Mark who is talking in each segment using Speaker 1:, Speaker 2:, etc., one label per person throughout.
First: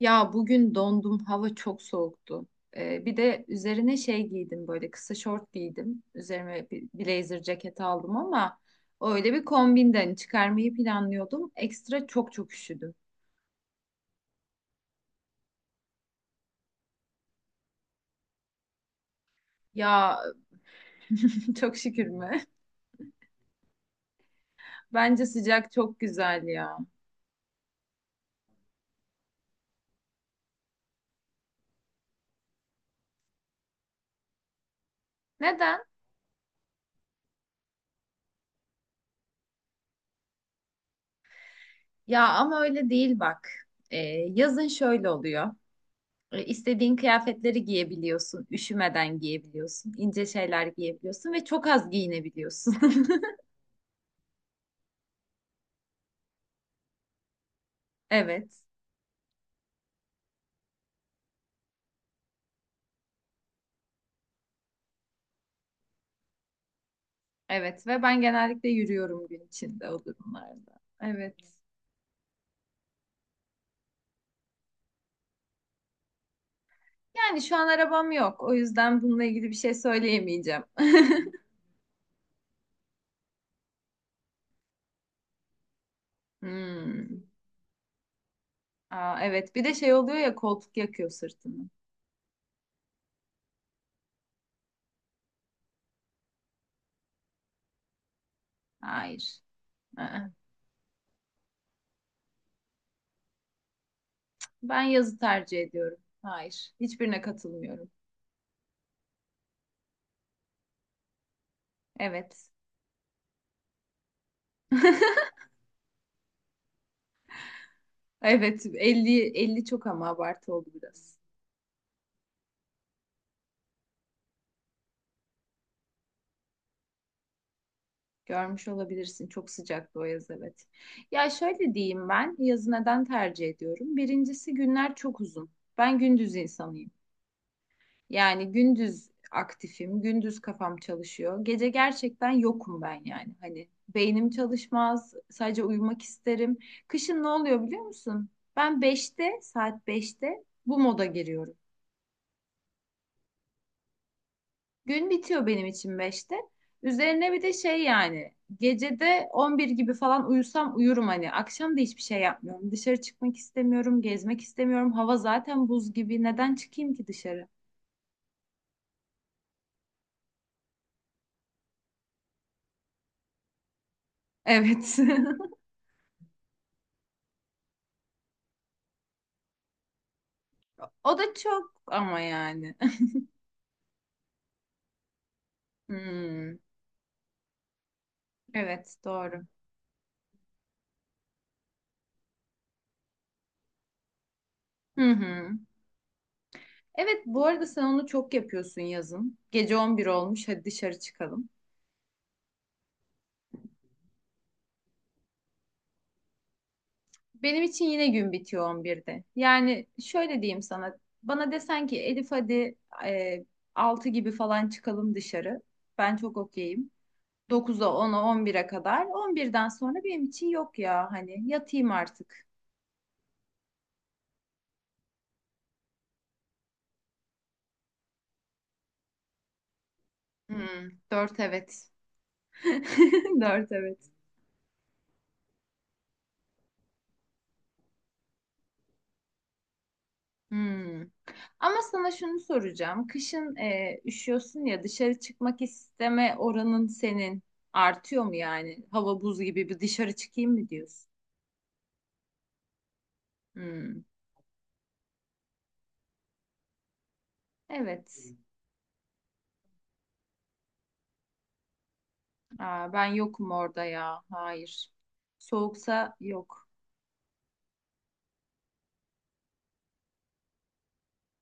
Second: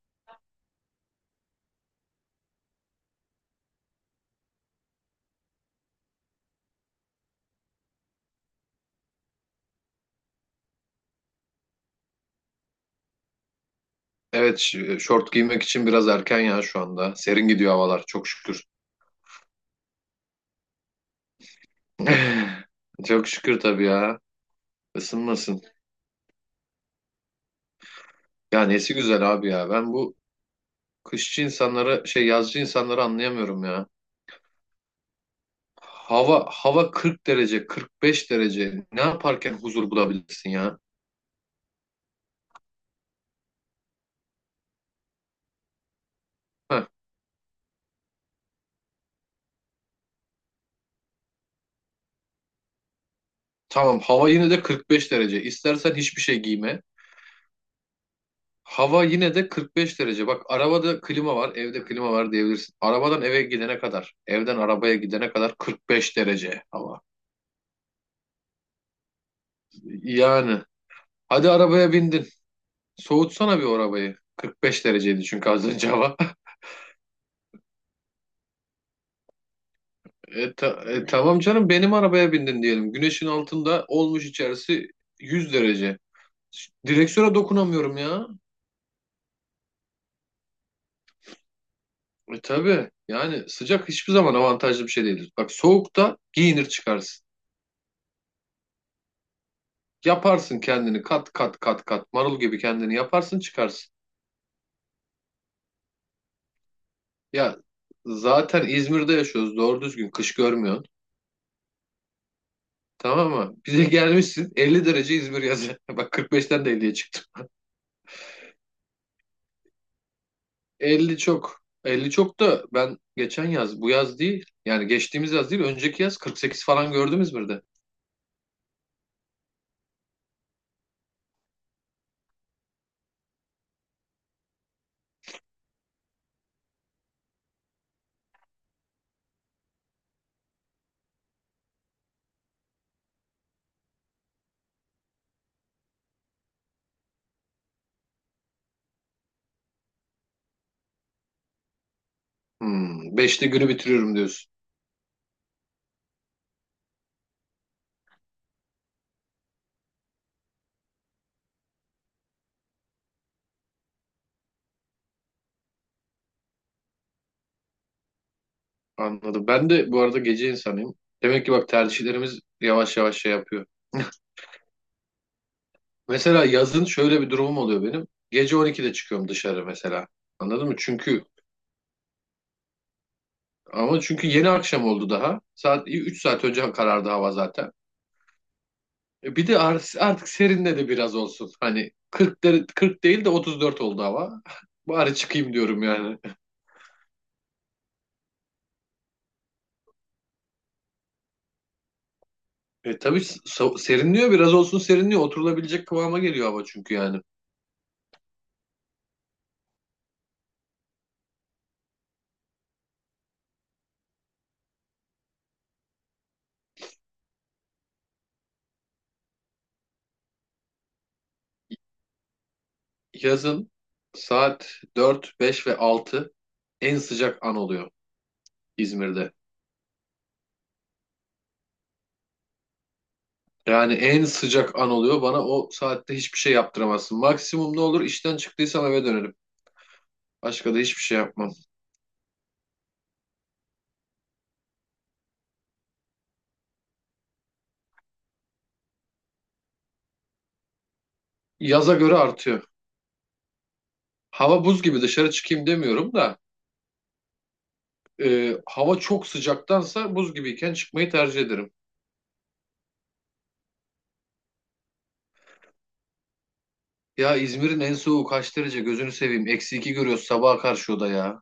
Speaker 1: Ya bugün dondum, hava çok soğuktu. Bir de üzerine şey giydim böyle kısa şort giydim. Üzerime bir blazer ceket aldım ama öyle bir kombinden çıkarmayı planlıyordum. Ekstra çok çok üşüdüm.
Speaker 2: Evet, şort giymek için biraz erken ya şu anda. Serin gidiyor havalar çok şükür.
Speaker 1: Ya çok şükür mü?
Speaker 2: Çok şükür tabii ya.
Speaker 1: Bence
Speaker 2: Isınmasın.
Speaker 1: sıcak çok güzel ya.
Speaker 2: Ya nesi güzel abi ya. Ben bu kışçı insanları şey yazcı insanları anlayamıyorum ya.
Speaker 1: Neden?
Speaker 2: Hava 40 derece, 45 derece. Ne yaparken huzur bulabilirsin ya?
Speaker 1: Ya ama öyle değil bak. Ee, yazın şöyle oluyor.
Speaker 2: Heh,
Speaker 1: İstediğin kıyafetleri giyebiliyorsun, üşümeden giyebiliyorsun, ince şeyler giyebiliyorsun ve çok az giyinebiliyorsun.
Speaker 2: tamam hava yine de 45 derece. İstersen hiçbir şey giyme.
Speaker 1: Evet.
Speaker 2: Hava yine de 45 derece. Bak arabada klima var, evde klima var diyebilirsin. Arabadan eve gidene kadar, evden arabaya gidene kadar 45 derece hava.
Speaker 1: Evet ve ben genellikle yürüyorum gün içinde o
Speaker 2: Yani
Speaker 1: durumlarda. Evet.
Speaker 2: hadi arabaya bindin. Soğutsana bir o arabayı. 45 dereceydi çünkü az önce hava.
Speaker 1: Yani şu an arabam yok. O yüzden bununla ilgili bir şey
Speaker 2: E,
Speaker 1: söyleyemeyeceğim.
Speaker 2: ta- e, tamam canım benim arabaya bindin diyelim. Güneşin altında olmuş içerisi 100 derece.
Speaker 1: Hmm.
Speaker 2: Direksiyona dokunamıyorum ya.
Speaker 1: Aa, evet. Bir de şey oluyor ya, koltuk yakıyor sırtını.
Speaker 2: Tabii yani sıcak hiçbir zaman avantajlı bir şey değildir. Bak soğukta giyinir çıkarsın.
Speaker 1: Hayır. Aa,
Speaker 2: Yaparsın kendini kat kat kat kat marul gibi kendini yaparsın çıkarsın.
Speaker 1: ben yazı tercih ediyorum. Hayır. Hiçbirine
Speaker 2: Ya
Speaker 1: katılmıyorum.
Speaker 2: zaten İzmir'de yaşıyoruz doğru düzgün kış görmüyorsun.
Speaker 1: Evet.
Speaker 2: Tamam mı? Bize gelmişsin 50 derece İzmir yazı. Bak 45'ten de 50'ye çıktım.
Speaker 1: Evet. 50, 50 çok ama abartı oldu biraz.
Speaker 2: 50 çok. 50 çok da ben geçen yaz bu yaz değil yani geçtiğimiz yaz değil önceki yaz 48 falan gördüm İzmir'de.
Speaker 1: Görmüş olabilirsin. Çok sıcaktı o yaz, evet. Ya şöyle diyeyim, ben yazı neden tercih ediyorum? Birincisi günler çok uzun. Ben gündüz insanıyım. Yani gündüz aktifim, gündüz kafam çalışıyor. Gece gerçekten yokum ben yani. Hani beynim çalışmaz, sadece uyumak isterim. Kışın ne oluyor biliyor musun? Ben saat beşte bu moda giriyorum.
Speaker 2: 5'te günü bitiriyorum diyorsun.
Speaker 1: Gün bitiyor benim için beşte. Üzerine bir de şey yani, gecede 11 gibi falan uyusam uyurum hani. Akşam da hiçbir şey yapmıyorum. Dışarı çıkmak istemiyorum, gezmek istemiyorum. Hava zaten buz gibi. Neden çıkayım ki dışarı?
Speaker 2: Anladım. Ben de bu arada gece insanıyım. Demek ki bak tercihlerimiz yavaş yavaş şey yapıyor.
Speaker 1: Evet.
Speaker 2: Mesela yazın şöyle bir durumum oluyor benim. Gece 12'de çıkıyorum dışarı mesela. Anladın mı?
Speaker 1: O
Speaker 2: Çünkü
Speaker 1: da çok ama yani.
Speaker 2: ama çünkü yeni akşam oldu daha. Saat 3 saat
Speaker 1: Hmm,
Speaker 2: önce karardı hava zaten.
Speaker 1: evet
Speaker 2: E
Speaker 1: doğru.
Speaker 2: bir de artık serinledi biraz olsun. Hani 40 değil de 34 oldu hava.
Speaker 1: Hı
Speaker 2: Bari
Speaker 1: hı.
Speaker 2: çıkayım diyorum yani.
Speaker 1: Evet, bu arada sen onu çok yapıyorsun yazın. Gece 11 olmuş, hadi dışarı çıkalım.
Speaker 2: Tabii serinliyor biraz olsun serinliyor. Oturulabilecek kıvama geliyor hava çünkü yani.
Speaker 1: Benim için yine gün bitiyor 11'de. Yani şöyle diyeyim sana. Bana desen ki Elif, hadi e, 6 gibi falan çıkalım dışarı. Ben çok okeyim. Dokuza, 10'a, 11'e kadar. 11'den sonra benim için yok ya, hani yatayım artık.
Speaker 2: Yazın saat 4, 5 ve 6 en sıcak an oluyor İzmir'de.
Speaker 1: Hmm, 4 evet. Dört
Speaker 2: Yani
Speaker 1: evet.
Speaker 2: en sıcak an oluyor. Bana o saatte hiçbir şey yaptıramazsın. Maksimum ne olur işten çıktıysam eve dönerim. Başka da
Speaker 1: Hmm.
Speaker 2: hiçbir şey yapmam.
Speaker 1: Ama sana şunu soracağım. Kışın üşüyorsun ya, dışarı çıkmak isteme oranın senin artıyor mu yani? Hava buz gibi, bir dışarı çıkayım mı diyorsun?
Speaker 2: Yaza göre artıyor.
Speaker 1: Hmm.
Speaker 2: Hava buz gibi dışarı çıkayım demiyorum da
Speaker 1: Evet.
Speaker 2: hava çok sıcaktansa buz gibiyken çıkmayı tercih ederim.
Speaker 1: Aa, ben yokum orada ya. Hayır. Soğuksa yok.
Speaker 2: Ya İzmir'in en soğuğu kaç derece gözünü seveyim. -2 görüyoruz sabaha karşı o da ya.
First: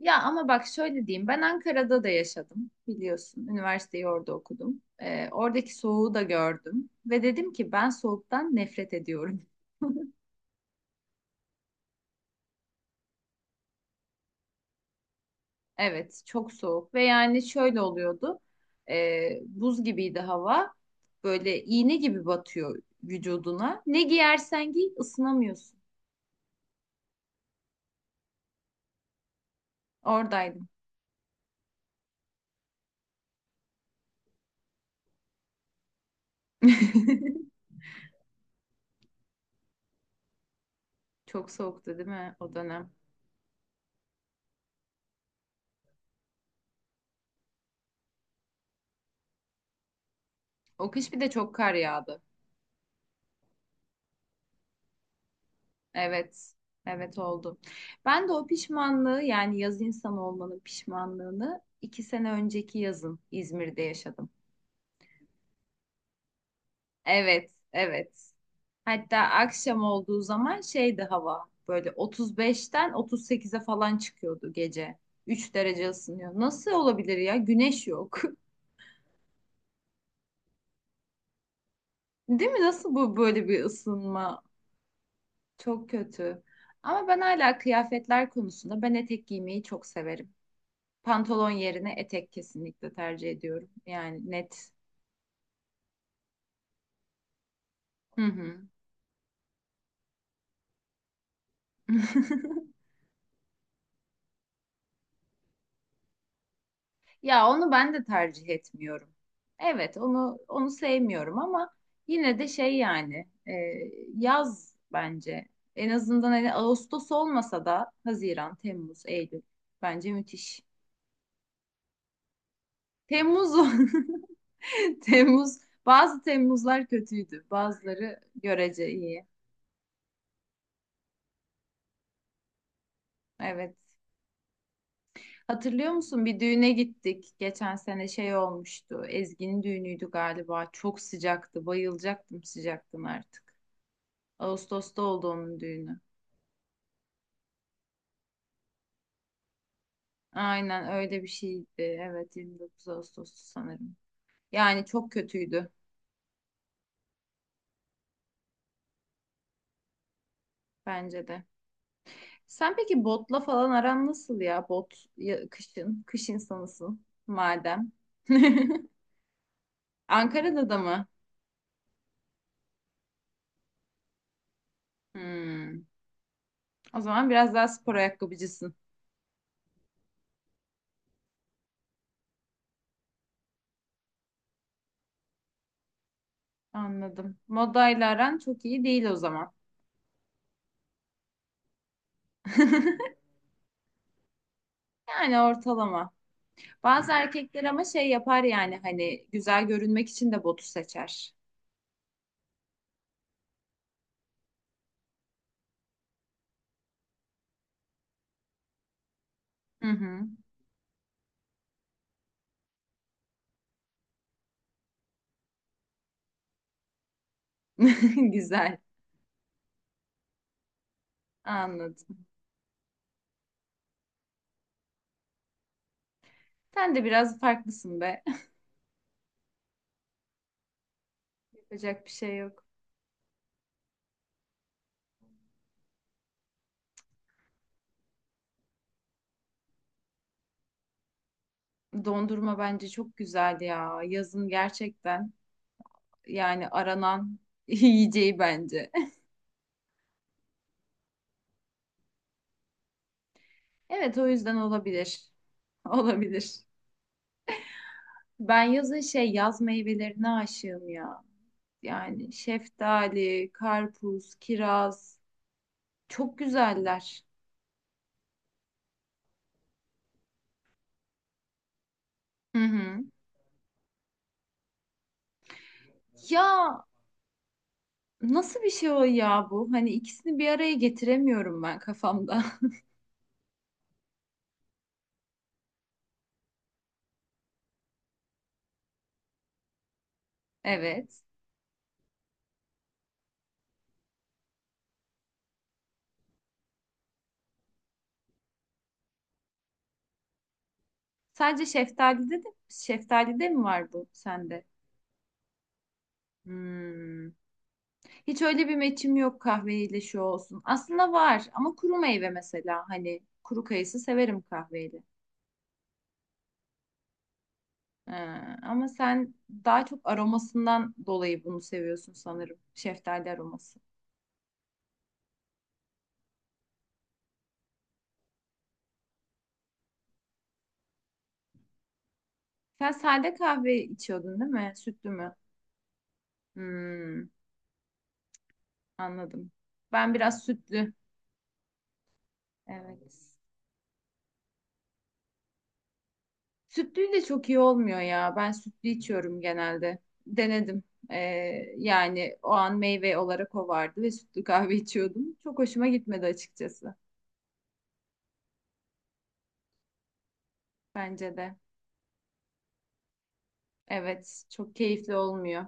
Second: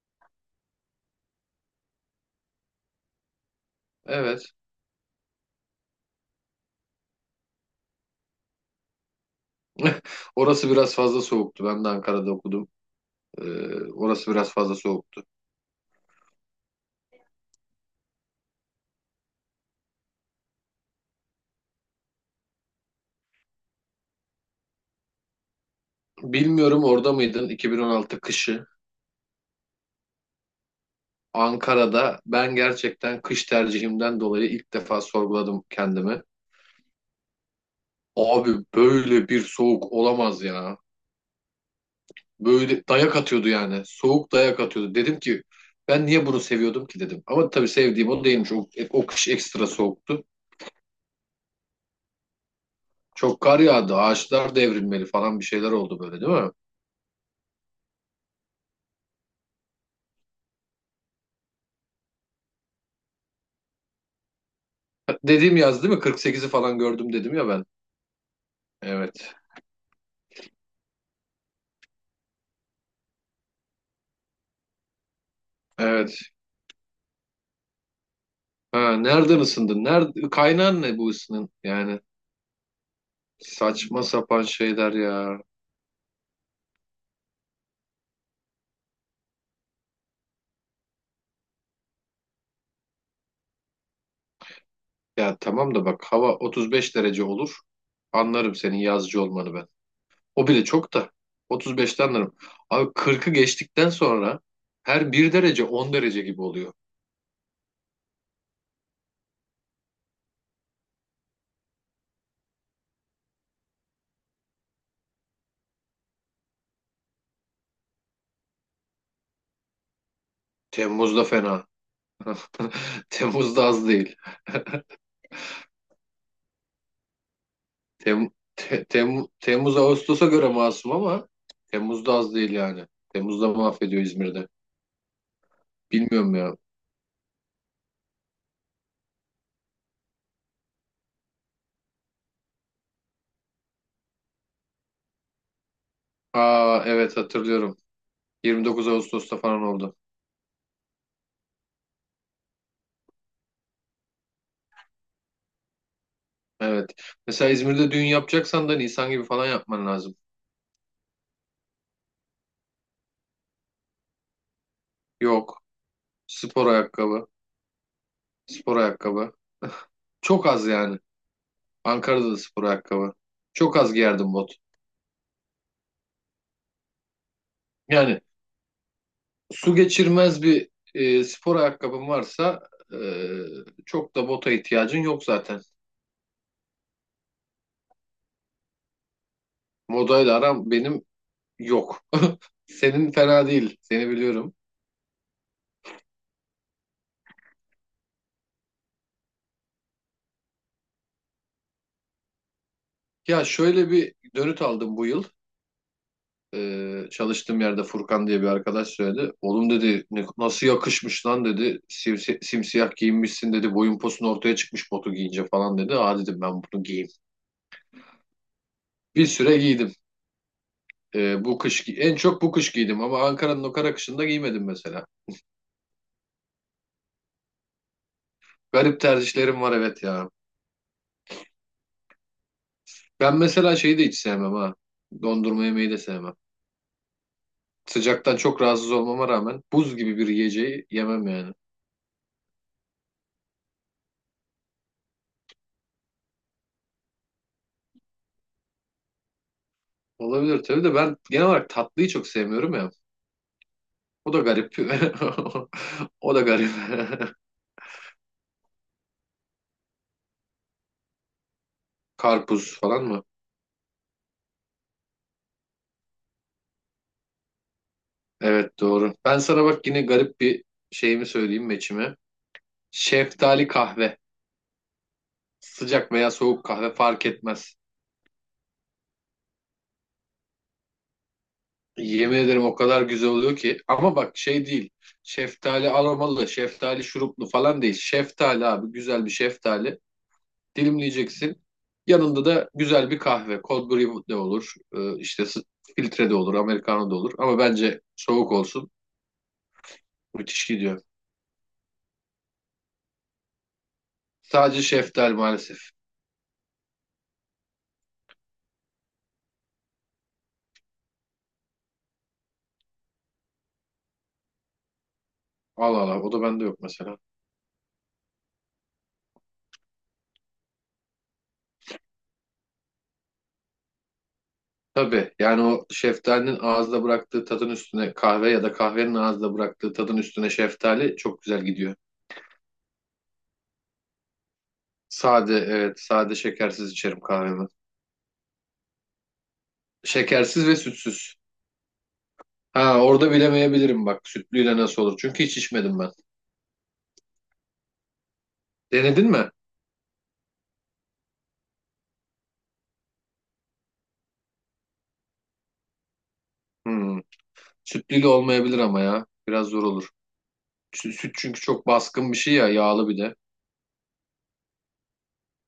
Speaker 1: Ya ama bak şöyle diyeyim. Ben Ankara'da da yaşadım biliyorsun. Üniversiteyi orada
Speaker 2: Evet.
Speaker 1: okudum. Oradaki soğuğu da gördüm. Ve dedim ki ben soğuktan nefret ediyorum.
Speaker 2: Orası biraz fazla soğuktu. Ben de Ankara'da okudum. E, orası biraz fazla soğuktu.
Speaker 1: Evet, çok soğuk ve yani şöyle oluyordu. Buz gibiydi hava. Böyle iğne gibi batıyor vücuduna. Ne giyersen giy ısınamıyorsun.
Speaker 2: Bilmiyorum orada mıydın 2016 kışı?
Speaker 1: Oradaydım.
Speaker 2: Ankara'da ben gerçekten kış tercihimden dolayı ilk defa sorguladım kendimi. Abi böyle bir soğuk olamaz ya.
Speaker 1: Çok soğuktu değil mi o
Speaker 2: Böyle
Speaker 1: dönem?
Speaker 2: dayak atıyordu yani. Soğuk dayak atıyordu. Dedim ki ben niye bunu seviyordum ki dedim. Ama tabii sevdiğim o değilmiş. O kış ekstra soğuktu.
Speaker 1: O kış bir de çok kar yağdı.
Speaker 2: Çok kar yağdı. Ağaçlar devrilmeli falan bir şeyler oldu böyle değil mi?
Speaker 1: Evet. Evet oldu. Ben de o pişmanlığı, yani yaz insanı olmanın pişmanlığını 2 sene önceki yazın İzmir'de yaşadım.
Speaker 2: Dediğim yaz değil mi? 48'i falan gördüm dedim ya
Speaker 1: Evet.
Speaker 2: ben.
Speaker 1: Evet. Hatta
Speaker 2: Evet.
Speaker 1: akşam olduğu zaman şeydi hava, böyle 35'ten 38'e falan çıkıyordu gece. 3 derece
Speaker 2: Evet.
Speaker 1: ısınıyor. Nasıl olabilir ya? Güneş yok.
Speaker 2: Ha, nereden ısındın? Nerede, kaynağın ne bu ısının? Yani
Speaker 1: Değil mi? Nasıl bu, böyle bir
Speaker 2: saçma
Speaker 1: ısınma?
Speaker 2: sapan şeyler ya.
Speaker 1: Çok kötü. Ama ben hala kıyafetler konusunda ben etek giymeyi çok severim. Pantolon yerine etek kesinlikle tercih ediyorum. Yani net.
Speaker 2: Ya tamam da bak hava 35 derece olur.
Speaker 1: Hı
Speaker 2: Anlarım
Speaker 1: hı.
Speaker 2: senin yazcı olmanı ben. O bile çok da. 35'te anlarım. Abi 40'ı geçtikten sonra her bir derece 10 derece gibi oluyor.
Speaker 1: Ya onu ben de tercih etmiyorum. Evet, onu sevmiyorum ama yine de şey yani yaz bence. En azından hani Ağustos olmasa da Haziran, Temmuz, Eylül bence müthiş.
Speaker 2: Temmuz'da fena.
Speaker 1: Temmuz
Speaker 2: Temmuz'da
Speaker 1: o.
Speaker 2: az değil.
Speaker 1: Temmuz, bazı Temmuzlar kötüydü. Bazıları
Speaker 2: Tem, te-
Speaker 1: görece iyi.
Speaker 2: Tem- Temmuz Ağustos'a göre masum ama Temmuz'da az değil yani. Temmuz'da
Speaker 1: Evet.
Speaker 2: mahvediyor İzmir'de.
Speaker 1: Hatırlıyor musun?
Speaker 2: Bilmiyorum
Speaker 1: Bir
Speaker 2: ya.
Speaker 1: düğüne gittik. Geçen sene şey olmuştu. Ezgi'nin düğünüydü galiba. Çok sıcaktı. Bayılacaktım sıcaktan artık. Ağustos'ta oldu onun düğünü.
Speaker 2: Aa evet hatırlıyorum. 29 Ağustos'ta falan oldu.
Speaker 1: Aynen öyle bir şeydi. Evet, 29 Ağustos'tu sanırım. Yani çok kötüydü
Speaker 2: Evet. Mesela İzmir'de düğün yapacaksan da Nisan gibi falan yapman lazım.
Speaker 1: bence de. Sen peki botla falan aran nasıl ya? Bot
Speaker 2: Yok.
Speaker 1: kışın. Kış
Speaker 2: Spor
Speaker 1: insanısın
Speaker 2: ayakkabı.
Speaker 1: madem.
Speaker 2: Spor ayakkabı. Çok az
Speaker 1: Ankara'da da
Speaker 2: yani.
Speaker 1: mı?
Speaker 2: Ankara'da da spor ayakkabı. Çok az giyerdim bot.
Speaker 1: Hmm. O zaman biraz daha spor
Speaker 2: Yani
Speaker 1: ayakkabıcısın.
Speaker 2: su geçirmez bir spor ayakkabın varsa e, çok da bota ihtiyacın yok zaten.
Speaker 1: Anladım. Modayla aran çok iyi değil o zaman.
Speaker 2: Modayla aram benim yok. Senin fena değil. Seni biliyorum.
Speaker 1: Yani ortalama. Bazı erkekler ama şey yapar yani hani güzel görünmek için de botu seçer.
Speaker 2: Ya şöyle bir dönüt aldım bu yıl. Çalıştığım yerde Furkan diye bir arkadaş söyledi. Oğlum
Speaker 1: Hı
Speaker 2: dedi
Speaker 1: hı.
Speaker 2: nasıl yakışmış lan dedi. Simsiyah giyinmişsin dedi. Boyun posun ortaya çıkmış botu giyince falan dedi. Aa dedim ben bunu giyeyim.
Speaker 1: Güzel.
Speaker 2: Bir süre giydim. Bu kış en
Speaker 1: Anladım.
Speaker 2: çok bu kış giydim ama Ankara'nın o kara kışında giymedim mesela.
Speaker 1: Sen de biraz farklısın be.
Speaker 2: Garip tercihlerim var evet ya.
Speaker 1: Yapacak bir şey yok.
Speaker 2: Ben mesela şeyi de hiç sevmem ha. Dondurma yemeyi de sevmem. Sıcaktan çok rahatsız olmama rağmen buz gibi bir yiyeceği yemem yani.
Speaker 1: Dondurma bence çok güzel ya. Yazın gerçekten yani aranan yiyeceği bence.
Speaker 2: Olabilir tabii de ben genel olarak tatlıyı çok sevmiyorum ya.
Speaker 1: Evet, o
Speaker 2: O da
Speaker 1: yüzden
Speaker 2: garip.
Speaker 1: olabilir.
Speaker 2: O da
Speaker 1: Olabilir.
Speaker 2: garip.
Speaker 1: Ben yazın şey yaz meyvelerine aşığım ya. Yani
Speaker 2: Karpuz falan mı?
Speaker 1: şeftali, karpuz, kiraz çok güzeller.
Speaker 2: Evet doğru. Ben sana bak yine garip bir şeyimi söyleyeyim meçimi.
Speaker 1: Hı hı.
Speaker 2: Şeftali kahve. Sıcak veya soğuk
Speaker 1: Ya
Speaker 2: kahve fark etmez.
Speaker 1: nasıl bir şey o ya bu? Hani ikisini bir araya getiremiyorum ben
Speaker 2: Yemin
Speaker 1: kafamda.
Speaker 2: ederim o kadar güzel oluyor ki. Ama bak şey değil. Şeftali aromalı, şeftali şuruplu falan değil. Şeftali abi güzel bir şeftali.
Speaker 1: Evet.
Speaker 2: Dilimleyeceksin. Yanında da güzel bir kahve. Cold brew de olur. İşte filtre de olur, americano da olur. Ama bence soğuk olsun. Müthiş gidiyor.
Speaker 1: Sadece şeftalide mi var bu sende?
Speaker 2: Sadece şeftal maalesef.
Speaker 1: Hmm. Hiç öyle bir meçim yok, kahveyle şu olsun. Aslında var ama kuru meyve, mesela hani kuru kayısı severim kahveyle.
Speaker 2: Al al al. O da bende yok mesela.
Speaker 1: Ee, ama sen daha çok aromasından dolayı bunu seviyorsun sanırım. Şeftali aroması.
Speaker 2: Tabii yani o şeftalinin ağızda bıraktığı tadın üstüne kahve ya da kahvenin ağızda bıraktığı tadın üstüne şeftali çok güzel gidiyor.
Speaker 1: Sen sade kahve içiyordun değil mi? Sütlü mü?
Speaker 2: Sade, evet, sade şekersiz içerim
Speaker 1: Hmm,
Speaker 2: kahvemi.
Speaker 1: anladım. Ben biraz
Speaker 2: Şekersiz ve
Speaker 1: sütlü.
Speaker 2: sütsüz. Ha orada
Speaker 1: Evet.
Speaker 2: bilemeyebilirim bak sütlüyle nasıl olur. Çünkü hiç içmedim ben.
Speaker 1: Sütlü de çok iyi olmuyor ya. Ben sütlü
Speaker 2: Denedin
Speaker 1: içiyorum
Speaker 2: mi?
Speaker 1: genelde. Denedim. Ee, yani o an meyve olarak o vardı ve sütlü kahve içiyordum. Çok hoşuma gitmedi açıkçası.
Speaker 2: Hmm. Sütlüyle olmayabilir ama ya. Biraz zor olur. Süt
Speaker 1: Bence de.
Speaker 2: çünkü çok baskın bir şey ya yağlı bir de.
Speaker 1: Evet, çok keyifli olmuyor.